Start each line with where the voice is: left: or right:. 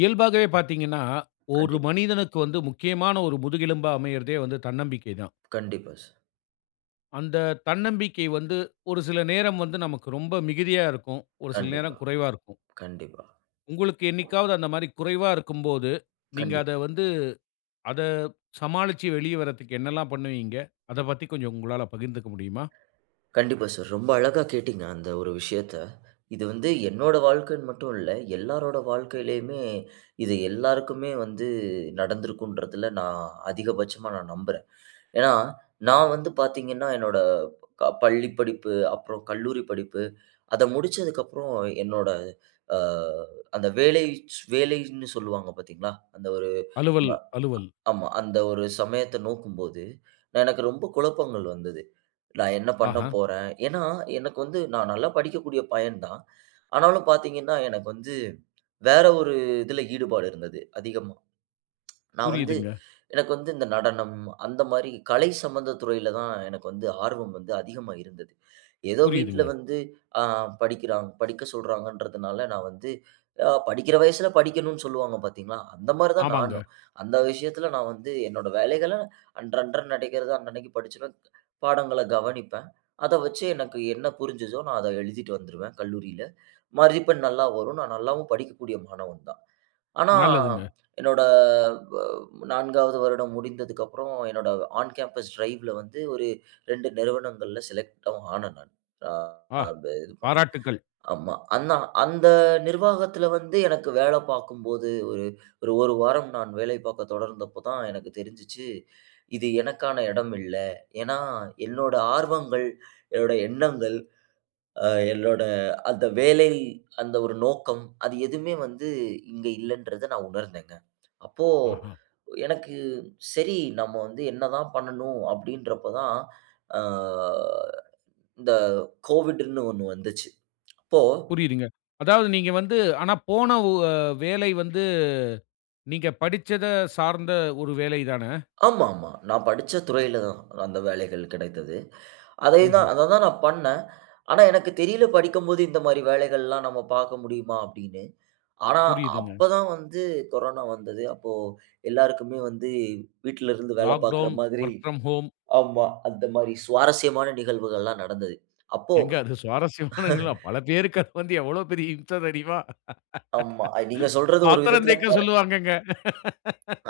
left: இயல்பாகவே பார்த்தீங்கன்னா, 1
right: கண்டிப்பா.
left: மனிதனுக்கு வந்து முக்கியமான 1 முதுகெலும்பா அமயறதே வந்து தன்னம்பிக்கை தான்.
right: கண்டிப்பா. சார்.
left: அந்த தன்னம்பிக்கை வந்து, 1 சில நேரம் வந்து நமக்கு ரொம்ப மிகுதியா இருக்கும். 1 சில நேரம்
right: கண்டிப்பா,
left: குறைவா இருக்கும்.
right: கண்டிப்பா.
left: உங்களுக்கு என்னைக்காவது அந்த மாரி குறைவா இருக்கும்போது, நீங்க
right: கண்டிப்பா.
left: அத வந்து அத சமாளிச்சு, வெளிய வறதுக்கு என்னெல்லாம் பண்ணுவீங்க? அதைப் பத்தி கொஞ்சம் உங்களால பகிர்ந்துக்க முடியுமா?
right: கண்டிப்பா சார். ரொம்ப அழகா கேட்டீங்க அந்த ஒரு விஷயத்த. இது வந்து என்னோட வாழ்க்கைன்னு மட்டும் இல்ல, எல்லாரோட வாழ்க்கையிலேயுமே, இது எல்லாருக்குமே வந்து நடந்திருக்குன்றதுல நான் அதிகபட்சமா நான் நம்புறேன். ஏன்னா நான் வந்து பார்த்தீங்கன்னா, என்னோட அ பள்ளி படிப்பு அப்பறம் கல்லூரி படிப்பு அதை முடிச்சதுக்கப்புறம் என்னோட அ அந்த வேலைச் வேலைன்னு சொல்லுவாங்க பார்த்தீங்களா, அந்த ஒரு
left: அலுவல்
right: ஆமா,
left: அலுவல்.
right: ஆமா. அந்த ஒரு சமயத்த நோக்கும்போது, எனக்கு ரொம்ப குழப்பங்கள் வந்தது. "நான் என்ன பண்ண
left: ஆஹா.
right: போறேன்?" ஏன்னா எனக்கு வந்து நான் நல்லா படிக்கக்கூடிய பையன் தான். ஆனாலும் பார்த்தீங்கன்னா, எனக்கு வந்து வேற ஒரு இதுல ஈடுபாடு இருந்தது அதிகமா. நான் வந்து
left: புரியுதுங்க.
right: எனக்கு வந்து இந்த நடனம் அந்த மாரி, கலை சம்பந்த துறையில தான் எனக்கு வந்து ஆர்வம் வந்து அதிகமா இருந்தது. ஏதோ வீட்டில
left: புரியுதுங்க.
right: வந்து ஆ படிக்கிறான் படிக்க சொல்றாங்கன்றதனால நான் வந்து அ படிக்கிற வயசுல படிக்கணும்ன்னு சொல்லுவாங்க பார்த்தீங்களா? அந்த மாரி தான் நானும்.
left: ஆமாங்க.
right: அந்த விஷயத்தில நான் வந்து என்னோட வேலைகள, அன்றன்ற நடக்கிறது அன்னன்னைக்குப் படிச்சுருவேன். பாடங்கள கவனிப்பேன். அதை வைச்சு எனக்கு என்ன புரிஞ்சுதோ, நான் அதை எழுதிட்டு வந்துருவேன் கல்லூரியில. மதிப்பெண் நல்லா வரும். நான் நல்லாவும் படிக்கக்கூடிய மாணவன் தான். ஆனா
left: நல்லதுங்க.
right: என்னோட அ 4ஆவது வருடம் முடிந்ததுக்கப்புறம் என்னோட ஆன் கேம்பஸ் டிரைவ்ல வந்து ஒரு 2 நிறுவனங்கள்ல செலக்ட்டாவும் ஆனேன் நான். ஆ
left: ஆ!
right: இது பண்ணேன்,
left: பாராட்டுக்கள்.
right: ஆமா அன்ன அந்த நிர்வாகத்துல வந்து எனக்கு வேலை பார்க்கும்போது ஒரு ஒரு 1 வாரம் நான் வேலை பார்க்க தொடர்ந்தப்போ தான், எனக்கு தெரிஞ்சிச்சு இது எனக்கான இடம் இல்ல. ஏன்னா என்னோட ஆர்வங்கள், என்னோட எண்ணங்கள், ஆ என்னோட அந்த வேலை, அந்த ஒரு நோக்கம் அது எதுவுமே வந்து இங்க இல்லன்றத நான் உணர்ந்தேங்க. அப்போ
left: ஆஹா.
right: எனக்கு, "சரி நம்ம வந்து என்ன தான் பண்ணும்?" அப்படீன்றப்ப தான் அ இந்த கோவிட்ன்னு ஒண்ணு வந்துச்சு. அப்போ
left: புரியுதுங்க. அதாவது நீங்க வந்து ஆனா போன வ்-வேலை வந்து நீங்க படிச்சத சார்ந்த ஒரு வேலை தான?
right: ஆமாமா. நான் படிச்ச துறையில தான் அந்த வேலைகள் கிடைத்தது. அதே
left: ம்ஹ்ம்.
right: தான் அதை தான் நான் பண்ணேன். ஆனா எனக்கு தெரியல படிக்கும்போது, "இந்த மாரி வேலைகள்லாம் நம்ம பார்க்க முடியுமா?" அப்படீன்னு. ஆனா
left: புரியுதுங்க.
right: அப்ப தான் வந்து கொரோனா வந்தது. அப்போ எல்லாருக்குமே வந்து வீட்டில இருந்து வேலை பார்க்கிற
left: லாக்டவுன்,
right: மாதிரி
left: ஒர்க் ஃப்ரம் ஹோம்.
right: ஆமா, அந்த மாரி சுவாரஸ்யமான நிகழ்வுகள்ல்லாம் நடந்தது. அப்போ
left: ஏங்க அது சுவாரஸ்யமானதுங்களா? பல பேருக்கு அது வந்து எவ்வளவு பெரிய இம்ச தெரியுமா?
right: ஆமா, அ நீங்க சொல்றது ஒரு
left: பாத்திரம்
right: விதத்தில க
left: தேய்க்க சொல்லுவாங்கங்க.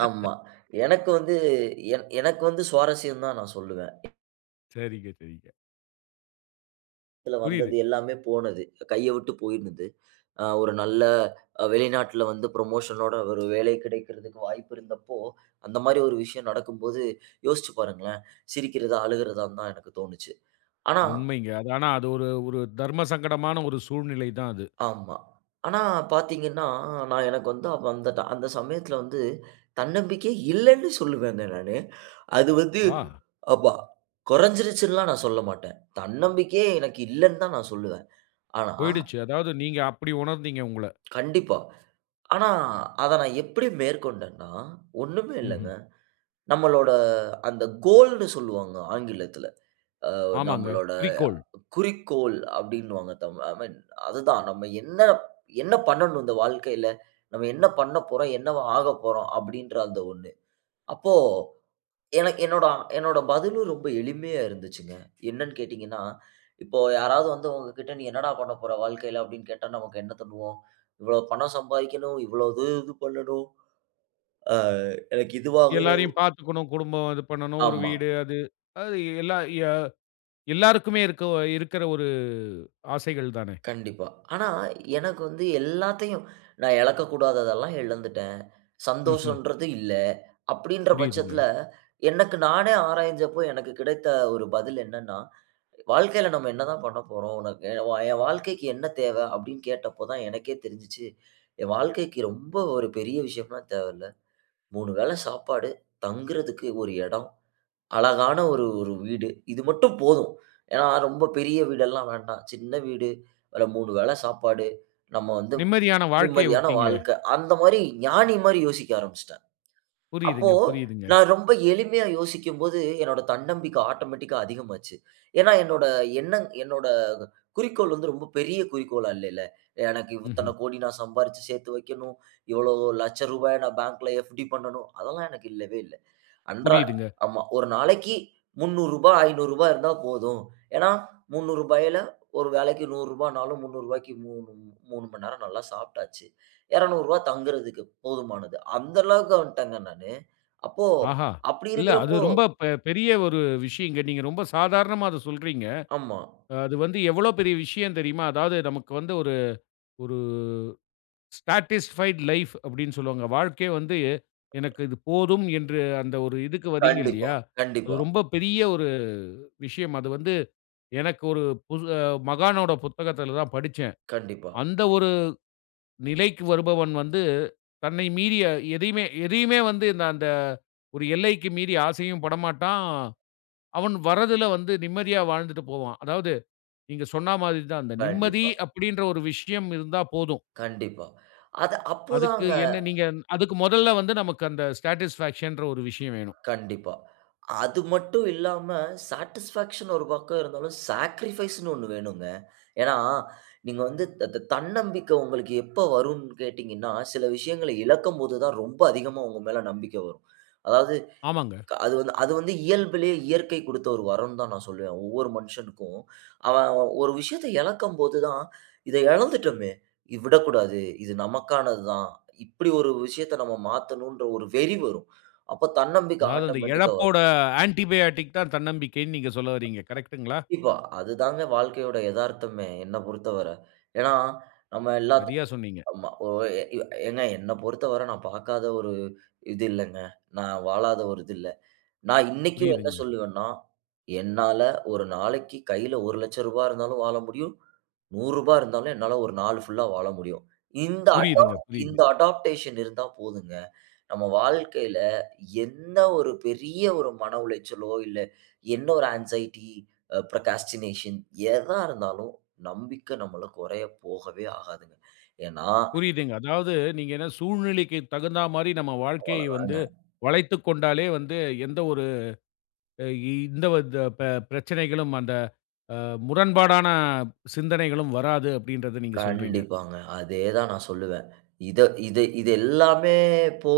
right: ஆமா. எனக்கு வந்து என எனக்கு வந்து சுவாரஸ்யம் தான் நான் சொல்லுவேன்.
left: சரிங்க, சரிங்க.
right: இதுல வந்தது
left: புரியுது.
right: எல்லாமே போனது. கைய விட்டு போயிருந்தது. ஆ 1 நல்ல அ வெளிநாட்டில வந்து, புரமோஷன் னோட 1 வேலை கிடைக்குறதுக்கு வாய்ப்பு இருந்தப்போ, அந்த மாரி 1 விஷயம் நடக்கும்போது யோசிச்சு பாருங்களேன். சிரிக்கிறதா, அழுகறதான்னு தான், எனக்கு தோணிச்சு ஆனா,
left: உண்மைங்க. அது ஆனா, அது 1 1 தர்ம சங்கடமான 1 சூழ்நிலை தான் அது.
right: ஆமா. ஆனா பார்த்தீங்கன்னா, நான் எனக்கு வந்து அந்தட்ட அந்த சமயத்தில வந்து, தன்னம்பிக்கை இல்லன்னு சொல்லுவேங்க நானு. அது வந்து
left: ஆ.
right: ஆமா கொறஞ்சிருச்சுன்னெல்லாம் நான் சொல்லமாட்டேன். தன்னம்பிக்கையே எனக்கு இல்லன்னு தான், நான் சொல்லுவேன். ஆனா,
left: போயிடுச்சு. அதாவது, நீங்க அப்புடி உணர்ந்தீங்க உங்கள.
right: கண்டிப்பா. ஆனா, அத நான் எப்புடி மேற்கொண்டன்னா, 1 மே
left: ம்ஹ்ம்.
right: இல்லங்க. நம்மளோட அந்த கோல்டுன்னு சொல்லுவாங்க ஆங்கிலத்தில. அ
left: ஆமாங்க.
right: நம்மளோட
left: குறிக்கோள்.
right: குறிக்கோள் அப்பிடின்னுவாங்க, தமிழ்ல. ஐ மீன் அதுமா அதுதான் நம்ம என்ன, என்ன பண்ணனும், இந்த வாழ்க்கையில, நம்ம என்ன பண்ணப்போறோம், என்னவா ஆகப்போறோம். அப்பிடின்ற, அந்த 1 அப்போ, எனக் என்னோட, என்னோட பதிலும் ரொம்ப எளிமையா இருந்துச்சுங்க. என்னென்னு கேட்டீங்கன்னா இப்போ யாராவது வந்து உங்ககிட்ட "நீ என்னடா பண்ணப்போற வாழ்க்கையில" அப்பிடின்னு, கேட்டா நமக்கு என்ன சொல்லுவோம். இவ்ளோ பணம் சம்பாதிக்கணும். இவ்ளோ இது இது பண்ணனும். அ, எனக்கு இதுவாங்கணும்.
left: எல்லாரையும் பார்த்துக்கணும். குடும்பம் இது பண்ணனும். 1
right: ஆமா.
left: வீடு அது. அது எல்லா எ எல்லாருக்குமே, இருக்க இருக்கற 1, ஆசைகள் தானே.
right: கண்டிப்பா. ஆனா எனக்கு வந்து எல்லாத்தையும், நான் எழக்கக்கூடாதது எல்லாம் இழந்துட்டேன்.
left: ம்ஹ்ம்.
right: சந்தோஷம்ன்றது இல்ல. அப்பிடின்ற
left: புரியுதுங்க.
right: பட்சத்தில, எனக்கு நானே ஆராய்ஞ்சப்போ, எனக்கு கிடைத்த 1 பதில் என்னென்ன, "வாழ்க்கையில நம்ம என்ன தான் பண்ணப்போறோம்? உனக்கு என் வா வாழ்க்கைக்கு என்ன தேவை?" அப்பிடின்னு கேட்டப்ப தான், எனக்கே தெரிஞ்சுச்சு. என் வாழ்க்கைக்கு, ரொம்ப 1 பெரிய விஷயம்லாம் தேவயில்ல. 3 வேளை சாப்பாடு. தங்குறதுக்கு 1 எடம். அழகான 1 1 வீடு. இது மட்டும் போதும். ஏன்னா, ரொம்ப பெரிய வீடெல்லாம் வேண்டாம். சின்ன வீடு, அதுல 3 வேள சாப்பாடு, நம்ம வந்து
left: நிம்மதியான வாழ்க்கைய
right: நிம்மதியான
left: விட்டீங்களே.
right: வாழ்க்க. அந்த மாரி ஞானி மாரி யோசிக்க ஆரம்பிசுட்டேன். அப்போ,
left: புரியுதுங்க. புரியுதுங்க.
right: நான் ரொம்ப எளிமையா யோசிக்கும்போது, என்னோட தன்னம்பிக்க ஆட்டோமேட்டிக் கா அதிகமாச்சு. ஏன்னா என்னோட எண்ணங் என்னோட குறிக்கோள் வந்து, ரொம்ப பெரிய குறிக்கோளா இல்லைல. எனக்கு இத்தன
left: ம்ஹ்ம்.
right: கோடி, நான் சம்பாரிச்சு சேத்து வைக்கணும். இவ்வளவு ரூ.100000 ய நான் பேங்க்ல எஃப்-டி பண்ணனும். அதெல்லாம் எனக்கு இல்லவே இல்ல. அன்றா
left: புரியுதுங்க.
right: ஆமா. 1 நாளைக்கு ரூ.300, 500 இருந்தா போதும். ஏன்னா, ரூ.300 யில 1 வேளைக்கு ரூ.100 னாலும், ரூ.300 க்கு மூ 3, 3 மணி நேரம் நல்லா சாப்டாச்சு. ரூ.200 தங்குறதுக்கு. போதுமானது. அந்த அளவுக்கு வந்துட்டேங்க நானு. அப்போ,
left: ஆஹா!
right: அப்பிடி
left: இல்ல, அது
right: இருக்குறப்போ,
left: ரொம்ப பெ பெரிய 1 விஷயங்க. நீங்க ரொம்ப சாதாரணமா அத சொல்றீங்க.
right: ஆமா.
left: அ அது வந்து எவ்ளோ பெரிய விஷயம் தெரியுமா? அதாவது நமக்கு வந்து 1 1 ஸ்டாட்டிஸ்ஃபைட் லைஃப் அப்டின்னு, சொல்லுவாங்க. வாழ்க்கையே வந்து, எனக்கு இது போதும் என்று அந்த 1 இதுக்கு வரீங்க
right: கண்டிப்பா,
left: இல்லயா! அது
right: கண்டிப்பா.
left: ரொம்ப பெரிய 1 விஷயம். அது வந்து, எனக்கு 1 புது மகானோட புத்தகத்தில தான் படிச்சேன்.
right: கண்டிப்பா.
left: அந்த 1 நிலைக்கு வருபவன் வந்து, தன்னை மீறிய எதையுமே, எதையுமே வந்து இந்த அந்த 1 எல்லைக்கு மீறி ஆசையும் படமாட்டான். அவன் வரதில வந்து, நிம்மதியா வாழ்ந்துட்டு போவான். அதாவது, நீங்க சொன்னா மாதிரி தான். அந்த நிம்மதி
right: கண்டிப்பா.
left: அப்பிடின்ற 1 விஷயம் இருந்தா போதும்.
right: கண்டிப்பா. அத
left: அதுக்கு
right: அப்பதாங்க,
left: என்ன நீங்க, அதுக்கு மொதல்ல வந்து, நமக்கு அந்த ஸாடிஸ்ஃபாக்சன் ன்ற, 1 விஷயம் வேணும்.
right: கண்டிப்பா. அது மட்டும் இல்லாம, சாடிஸ்ஃபாக்சன் 1 பக்கம் இருந்தாலும், சாக்ரிஃபைஸ் னு 1 வேணுங்க. ஏன்னா நீங்க வந்து த த தன்னம்பிக்க, உங்களுக்கு எப்ப வரும்ன்னு கேட்டீங்கன்னா, சில விஷயங்கள இழக்கும் போது தான், ரொம்ப அதிகமா உங்க மேல நம்பிக்கை வரும். அதாவது,
left: ஆமாங்க.
right: அது வந் அது வந்து இயல்புலயே இயற்கை குடுத்த 1 வரம்ன்னு தான், நான் சொல்வேன். ஒவ்வொரு மனுஷனுக்கும். அவன் 1 விஷயத்த இழக்கும் போது தான், இதை இழந்துட்டோமே, இ விடக்கூடாது, இது நமக்கானது தான். இப்படி 1 விஷயத்த நம்ம மாத்தணும்ன்ற, 1 வெறி வரும். அப்ப தன்னம்பிக்கை
left: அதாவது, அந்த
right: ஆட்டோமேட்டிக் ஆ
left: இழப்போட
right: வரும்.
left: ஆன்டிபையாட்டிக் தான், தன்னம்பிக்கைன்னு, நீங்க சொல்ல வரீங்க. கரெக்ட்டுங்களா?
right: இப்போ அது தாங்க வாழ்க்கையோட எதார்த்தமே. என்ன பொறுத்தவர. ஏன்னா நம்ம எல்லாத்
left: சரியா சொன்னீங்க.
right: ஆமா ஒ எ ஏங்க, என்ன பொறுத்தவர, நான் பாக்காத 1 இது இல்லங்க. நான் வாழாத 1 இது இல்ல. நான் இன்னைக்கும் என்ன
left: புரியுதுங்க.
right: சொல்லுவேன்னா, என்னால 1 நாளைக்கு கையில ரூ.100000 இருந்தாலும் வாழ முடியும். ரூ.100 இருந்தாலும், என்னால 1 நாள் ஃபுல்லா வாழ முடியும். இந்த அடாப்
left: புரியுதுங்க. புரியுது.
right: இந்த அடாப்டேஷன் இருந்தா போதுங்க. நம்ம வாழ்க்கையில, என்ன 1 பெரிய 1 மன உளைச்சலோ, இல்ல என்ன 1 ஆன்ஸைட்டி ப்ரோகாஸ்டினேஷன் எதா இருந்தாலும் நம்பிக்க நம்மள, குறைய போகவே ஆகாதுங்க ஏன்னா,
left: புரியுதுங்க. அதாவது, நீங்க என்ன சூழ்நிலைக்கு தகுந்த மாரி, நம்ம வாழ்க்கையை வந்து,
right: அவ்வளதாங்க.
left: வளைத்துக் கொண்டாலே வந்து, எந்த 1 இ இந்த வந்த அ பெ பிரச்சனைகளும், அந்த, அ முரண்பாடான சிந்தனைகளும் வராது. அப்பிடின்றத நீங்க சொல்றீங்க.
right: கண்டிப்பாங்க அதே தான் நான் சொல்லுவேன். இத இது, இது எல்லாமே, போ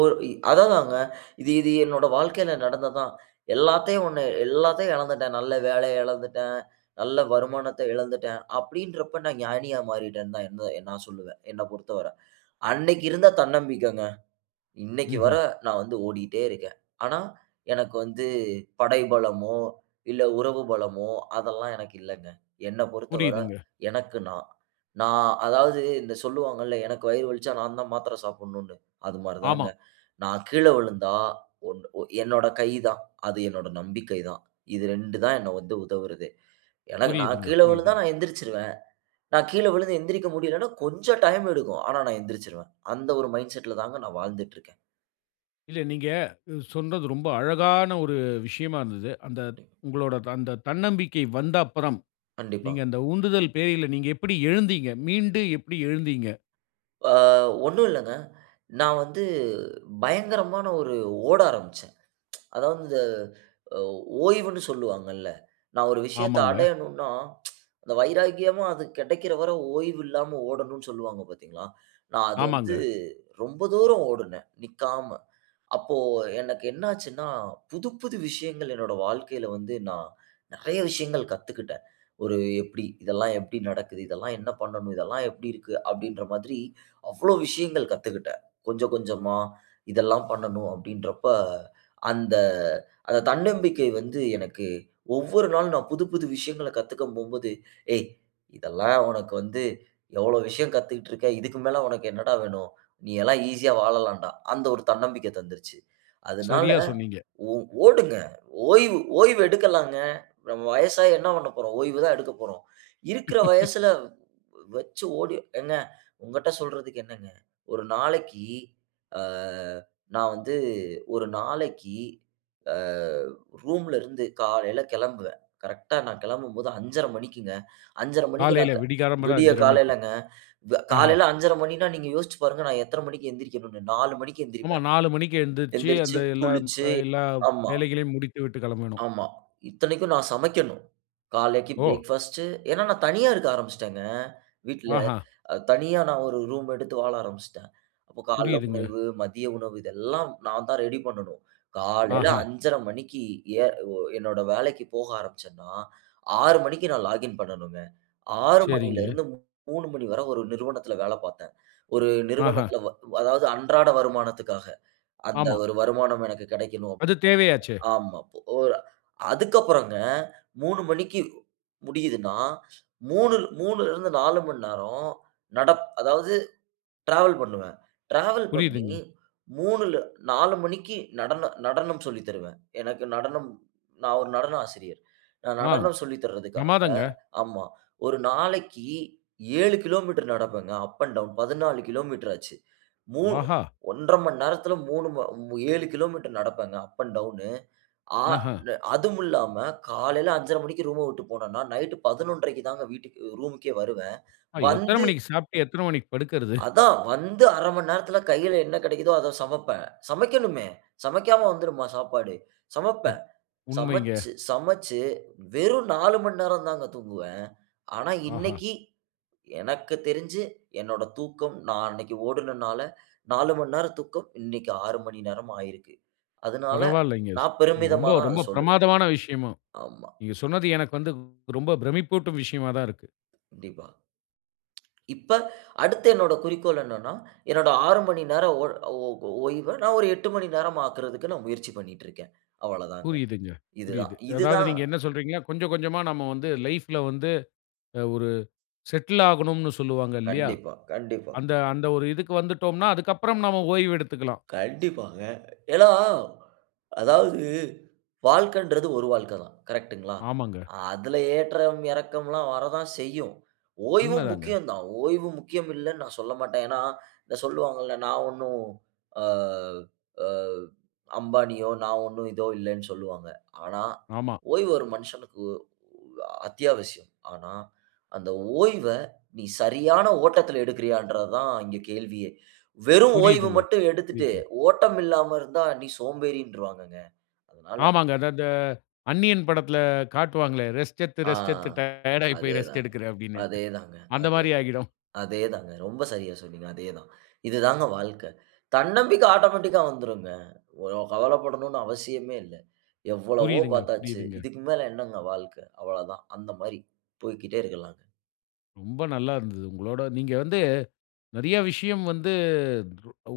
right: அதா தாங்க. இது, இது என்னோட வாழ்க்கையில நடந்தது தான். எல்லாத்தையும் 1, எல்லாத்தையும் இழந்துட்டேன். நல்ல வேலைய இழந்துட்டேன், நல்ல வருமானத்த இழந்துட்டேன் அப்பிடின்றப்ப நான் ஞானியா மாறிட்டேன்னு தான், எந் எந் நான் சொல்லுவேன். என்ன பொறுத்தவர. அன்னக்கி இருந்த தன்னம்பிக்கைங்க, இன்னைக்கு வர,
left: ம்ஹ்ம்.
right: நான் வந்து ஓடிட்டே இருக்கேன். ஆனா, எனக்கு வந்து, படை பலமோ, இல்ல உறவு பலமோ, அதெல்லாம் எனக்கு இல்லங்க. என்ன பொறத்தவர,
left: புரியுதுங்க.
right: எனக்கு நான். நான் அதாவது, இந்த சொல்லுவாங்கள்ள, எனக்கு வயிறு வலிச்சா நான் தான் மாத்தரை சாப்டணும்னு, அது மாரி தாங்க.
left: ஆமா.
right: நான் கீழே விழுந்தா, 1 ஒ என்னோட கை தான். அது என்னோட நம்பிக்கை தான். இது 2 தான், என்ன வந்து உதவுறதே. எனக்கு நான்
left: புரியுதுங்க,
right: கீழே விழுந்தா,
left: புரியுதுங்க.
right: நான் எழுந்திரிச்சுருவேன். நான் கீழே விழுந்து எழுந்திரிக்க முடியலன்னா, கொஞ்சம் டைம் எடுக்கும். ஆனா நான் எந்திருச்சுருவேன். அந்த ஒரு மைண்ட்செட் ல தாங்க நான் வாழ்ந்துட்டுருக்கேன்.
left: இல்ல, நீங்க சொன்னது, ரொம்ப அழகான ஒரு விஷயமா இருந்தது. அந்த
right: [unintelligible]
left: உங்களுடைய அந்த தன்னம்பிக்கை வந்த அப்பறம்,
right: கண்டிப்பா.
left: நீங்க அந்த உந்துதல் பேர்ல, நீங்க எப்படி எழுந்தீங்க? மீண்டு எப்படி எழுந்தீங்க?
right: அ ஒன்னும் இல்லங்க. நான் வந்து பயங்கரமான ஒரு ஓட ஆரம்பிச்சேன். அதாவது இந்த அ ஓய்வுன்னு சொல்லுவாங்கல்ல. நான் ஒரு விஷயத்த
left: ஆமாங்க.
right: அடையணுன்னா அந்த வைராக்கியமா அது கெடைக்கற வர ஓய்வு இல்லாம ஓடணும்னு சொல்வாங்க பாத்தீங்களா? நான் அது வந்து
left: ஆமாங்க.
right: ரொம்ப தூரம் ஓடுனே நிக்காம. அப்போ எனக்கு என்ன ஆச்சுன்னா? புது புது விஷயங்கள் என்னோட வாழ்க்கையில வந்து நான் நெறய விஷயங்கள் கத்துக்கிட்டேன். ஒரு எப்படி இதெல்லாம் எப்படி நடக்குது, இதெல்லாம் என்ன பண்ணணும், இதெல்லாம் எப்படி இருக்கு? அப்டின்ற மாதிரி. அவ்ளோ விஷயங்கள் கத்துக்கிட்டேன். கொஞ்சம் கொஞ்சமா இதெல்லாம் பண்ணணும் அப்டின்றப்ப, அந்த அந்த தன்னம்பிக்கை வந்து எனக்கு ஒவ்வொரு நாளும், நான் புது புது விஷயங்கள கத்துக்க போம்போது. "ஏய் இதெல்லாம் உனக்கு வந்து எவ்ளோ விஷயம் கத்துக்கிட்டு இருக்க. இதுக்கு மேல உனக்கு என்னடா வேணும்? நீ எல்லாம் ஈசியா வாழலாண்டா", அந்த ஒரு தன்னம்பிக்க தந்துருச்சு. அதனால
left: சரியா சொன்னீங்க.
right: ஓ ஓடுங்க ஓய்வு ஓய்வு எடுக்கலாங்க. நம்ம வயசாகி என்ன பண்ணப்போறோம். ஓய்வு தான் எடுக்க போறோம். இருக்குற வயசுல வச்சு ஓடி ஏங்க உங்ககிட்ட சொல்றதுக்கு என்னங்க? ஒரு நாளைக்கி, ஆ நான் வந்து ஒரு நாளைக்கி அ ரூம்ல இருந்து காலைல கெளம்புவேன் கரெக்ட்டா, நான் கெளம்பும்போது 5 1/2 மணிக்கு. 5 1/2 மணிக்கு
left: காலையில
right: நாக
left: விடிகாலம்பற
right: விடிய
left: 5 1/2 மணிக்கு.
right: காலைலங்க வ
left: ஆஹ.
right: காலைல 5 1/2 மணினா, நீங்க யோசிச்சு பாருங்க. நான் எத்தன மணிக்கு எழுந்திரிக்கணும்னு, 4 மணிக்கு
left: ஆமா
right: எந்திரிப்பேன்
left: 4:00 மணிக்கு எழுந்திரிச்சு, அந்த
right: எந்திரிச்சு
left: எல்லாம்
right: குளிச்சு
left: எல்லா
right: ஆமா.
left: வேலைகளையும், முடித்து விட்டு கிளம்பணும்.
right: ஆமா. இத்தனைக்கும் நான் சமைக்கணும். காலைக்கி
left: ஓ!
right: பிரேக்ஃபாஸ்ட் ஏன்னா, நான் தனியா இருக்க ஆரம்பிச்சுட்டேங்க. வீட்ல
left: ஆஹ.
right: தனியா நான் ஒரு ரூம் எடுத்து வாழ ஆரம்பிச்சுட்டேன். அப்போ கால்ல
left: புரியுதுங்க.
right: உணவு, மதிய உணவு இதெல்லாம் நான் தான் ரெடி பண்ணணும். காலையில
left: ஆஹ.
right: 5 1/2 மணிக்கு எ ஓ என்னோட வேலைக்கு போக ஆரம்பிச்சேன்னா, 6:00 மணிக்கு நான் லாகின் பண்ணணுங்க 6:00 மணில
left: சரிங்க.
right: இருந்து 3:00 மணி வரை ஒரு நிறுவனத்துல வேல பாத்தேன். ஒரு
left: ஆஹ.
right: நிறுவனத்துல வ அதாவது அன்றாட வருமானத்துக்காக அந்த
left: ஆமா.
right: வரு வருமானம் எனக்கு கிடைக்கணும்.
left: அது தேவையாச்சே!
right: ஆமா பொ அ அதுக்கப்றம்ங்க, 3:00 மணிக்கு முடியுதுன்னா, 3:00 3:00ல இருந்து 4:00 மணி நேரம் நடப் அதாவது டிராவல் பண்ணுவேன். டிராவல் பண்ணி
left: புரியுதுங்க.
right: 3ல்ல 4:00 மணிக்கு நடன நடனம் சொல்லி தருவேன். எனக்கு நடனம் நான் ஒரு நடன ஆசிரியர். நான்
left: அ
right: நடனம் சொல்லி தர்றதுக்காக
left: ப்ரமாதங்க.
right: ஆமா, ஒரு நாளைக்கு 7 கிலோமீட்டர் நடப்பேங்க. அப் அண்ட் டவுன் 14 கிலோமீட்டர் ஆச்சு. மூ
left: ஆஹா!
right: 1- 1/2 மணி நேரத்தில மூணும 7 கிலோமீட்டர் நடப்பேங்க அப் அண்ட் டவுன் அ
left: ஆஹா.
right: நு அதுவும் இல்லாம காலைல 5: 1/2 மணிக்கு ரூம்ம விட்டு போனன்னா நைட்டு 11: 1/2 தான் வீட்டுக்கு ரூம்க்கே வருவேன்
left: அ, எத்தன
right: வந்து
left: மணிக்கு சாப்ட்டு? எத்தன மணிக்கு படுக்குறது?
right: அதான், வந்து 1/2 மணி நேரத்ல கையில என்ன கெடைக்கிதோ அத சமப்பேன். சமைக்கணுமே சமைக்காம வந்துருமா சாப்பாடு? சமைப்பேன்.
left: அத் உண்மைங்க.
right: சமச்சு சமச்சு வெறும் 4:00 மணி நேரம் தாங்க தூங்குவேன். ஆனா
left: ஆஹா!
right: இன்னைக்கி எனக்கு தெரிஞ்சு என்னோட தூக்கம் நான் அன்னைக்கு ஓடுனனால, 4:00 மணி நேரம் தூக்கம் இன்னைக்கு 6:00 மணி நேரம் ஆயிருக்கு. அதனால,
left: பரவாயில்லங்க ஸ்
right: நான் பெருமிதமா
left: ரொம்ப
right: தான் அத
left: ரொம்ப
right: சொல்லுவேன்.
left: பிரமாதமான விஷயமும்.
right: ஆமா.
left: நீங்க சொன்னது எனக்கு வந்து வ் ரொம்ப பிரமிப்பூட்டும் விஷயமா தான் இருக்கு!
right: கண்டிப்பா. இப்ப அடுத்து என்னோட குறிக்கோள் என்னன்னா? என்னுடைய 6:00 மணி நேரம் ஒ ஓவ் ஓய்வ நான் ஒரு 8:00 மணி நேரம் ஆக்குறதுக்கு நான் முயற்சி பண்ணிட்டு இருக்கேன். அவ்வள தாங்க.
left: புரியுதுங்க,
right: இது தான்
left: புரியுது.
right: இது
left: அதாவது
right: தான்.
left: நீங்க என்ன சொல்றீங்க கொஞ்சம் கொஞ்சமா நாம வந்து லைஃப்ல வந்து அ ஒரு செட்டில் ஆகணும்னு சொல்லுவாங்க இல்லையா?
right: கண்டிப்பா, கண்டிப்பா.
left: அந்த அந்த ஒரு இதுக்கு வந்துட்டோம்னா அதுக்கு அப்பறம் நாம ஓய்வு எடுத்துக்கலாம்.
right: கண்டிப்பாங்க. ஏன்னா, அதாவது வாழ்க்கைங்கறது ஒரு வாழ்க்கை தான். கரெக்ட்டுங்களா?
left: ஆமாங்க.
right: அதுல ஏற்றம் இறக்கம்லாம் வர தான் செய்யும். ஓய்வும்
left: உண்மதாங்க.
right: முக்கியம் தான். ஓய்வு முக்கியம் இல்லன்னு நான் சொல்லமாட்டேன். ஏன்னா? இதை சொல்லுவாங்கல்ல நான் ஒன்னும், அ அ "அம்பானியோ, நான் ஒன்னும் இதோ இல்லன்னு", சொல்லுவாங்க. ஆனா
left: ஆமா.
right: ஓய்வு ஒரு மனுசனுக்கு ஒ அத்தியாவசியம். ஆனா அந்த ஓய்வ நீ சரியான ஓட்டத்துல எடுக்குறியான்றது தான் இங்க கேள்வியே. வெறும் ஓய்வு
left: புரியுதுங்க,
right: மட்டும் எடுத்துட்டு
left: புரியுதுங்க.
right: ஓட்டம் இல்லாம இருந்தா, நீ சோம்பேறின்றுவாங்கங்க. அதனால
left: ஆமாங்க, அது அத அந்நியன் படத்ல காட்டுவாங்களே. "ரெஸ்ட் எடுத்து,
right: அ
left: ரெஸ்ட் எடுத்து, டயர்ட்ஆயி போயி ரெஸ்ட்
right: அதேதாங்க,
left: எடுக்குறேன்", அப்படின்னு.
right: அதேதாங்க,
left: அந்த
right: அதேதா
left: மாரி ஆயிடும்.
right: அதேதாங்க, ரொம்ப சரியா சொன்னீங்க. அதேதான் இதுதாங்க வாழ்க்க. தன்னம்பிக்க ஆட்டோமேட்டிக்கா வந்துரும்ங்க. ஒ கவலைப்படணும்னு அவசியமே இல்ல. எவ்வளவோ
left: புரியுதுங்க,
right: பாத்தாச்சு
left: புரியுதுங்க.
right: இதுக்கு மேல என்னங்க வாழ்க்க. அவ்வளதான் அந்த மாரி போய்க்கிட்டே இருக்கலாங்க.
left: ரொம்ப நல்லா இருந்தது உங்களோட நீங்க வந்து நெறைய விஷயம் வந்து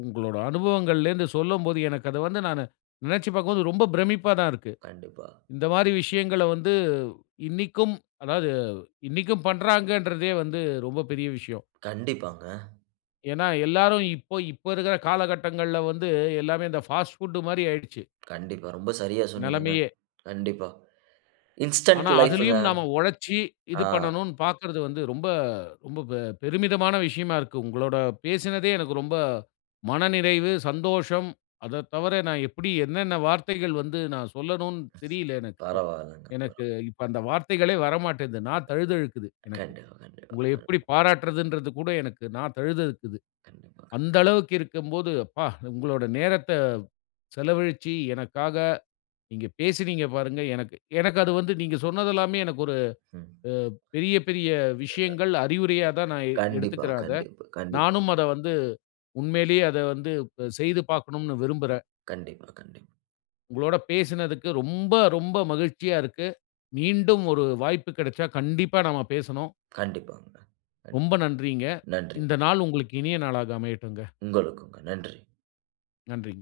left: உங்களோட அனுபவங்கள்லிருந்து சொல்லும்போது, எனக்கு அத வந்து நானு, நெனச்சு பார்க்கும்போது, ரொம்ப பிரமிப்பா தான் இருக்கு.
right: கண்டிப்பா.
left: இந்த மாரி விஷயங்கள வந்து இன்னைக்கும் அதாவது இன்னைக்கும் பண்றாங்கன்றதே வந்து ரொம்ப பெரிய விஷயம்.
right: கண்டிப்பாங்க.
left: ஏன்னா எல்லாரும் இப்ப இப்ப இருக்குற காலகட்டங்கள்ல வந்து எல்லாமே, இந்த ஃபாஸ்ட் புட் மாரி ஆயிடுச்சு.
right: கண்டிப்பா ரொம்ப சரியா சொன்னீங்கங்க.
left: நெலமையே
right: கண்டிப்பா. இன்ஸ்டண்ட்
left: ஆனா,
right: லைப்ங்க.
left: அதிலயும் நாம ஒழச்சு இது
right: ஆ.
left: பண்ணனும்னு பார்க்கிறது வந்து, ரொம்ப ரொம்ப பெ பெருமிதமான விஷயமா இருக்கு. உங்களோட பேசினதே எனக்கு ரொம்ப மனநிறைவு, சந்தோஷம். அதை தவிர நான் எப்புடி என்னென்ன வார்த்தைகள் வந்து நான் சொல்லணும்னு தெரியல எனக்கு.
right: பரவாயில்லங்க பர
left: எனக்கு இப்ப அந்த வார்த்தைகளே வரமாட்டேங்குது. நா தழுதழுக்குது எனக்கு.
right: கண்டிப்பா, கண்டிப்பா,
left: உங்கள
right: க
left: எப்படி பாராட்டுறதுன்றது கூட எனக்கு நா தழுதக்குது.
right: கண்டிப்பா, கண்டிப்
left: அந்த அளவுக்கு இருக்கம்போது, அப்பா! உங்களோட நேரத்த செலவழிச்சு எனக்காக நீங்க பேசினீங்க பாருங்க எனக்கு. எனக்கு அது வந்து நீங்க சொன்னதெல்லாமே எனக்கு ஒரு
right: ம்.
left: அ பெரிய பெரிய
right: [unintelligible]
left: விஷயங்கள் அறிவுரையா தான் நான் எ
right: கண்டிப்பா,
left: எடுத்துக்கறேன் அத.
right: கண்டிப்பா, கண்டிப்பா.
left: நானும் அத வந்து உண்மையிலயே அத ப வந்து செய்து பார்க்கணும்னு விரும்புறேன்.
right: கண்டிப்பா, கண்டிப்பா.
left: உங்களோட பேசினதுக்கு ரொம்ப, ரொம்ப மகிழ்ச்சியா இருக்கு. மீண்டும் ஒரு வாய்ப்பு கெடைச்சா கண்டிப்பா நம்ம பேசனும்.
right: கண்டிப்பாங்க. நன்
left: ரொம்ப நன்றிங்க.
right: நன்றி.
left: இந்த நாள் உங்களுக்கு இனிய நாளாக அமையட்டுங்க.
right: உங்களுக்கும்ங்க, நன்றி.
left: நன்றிங்க.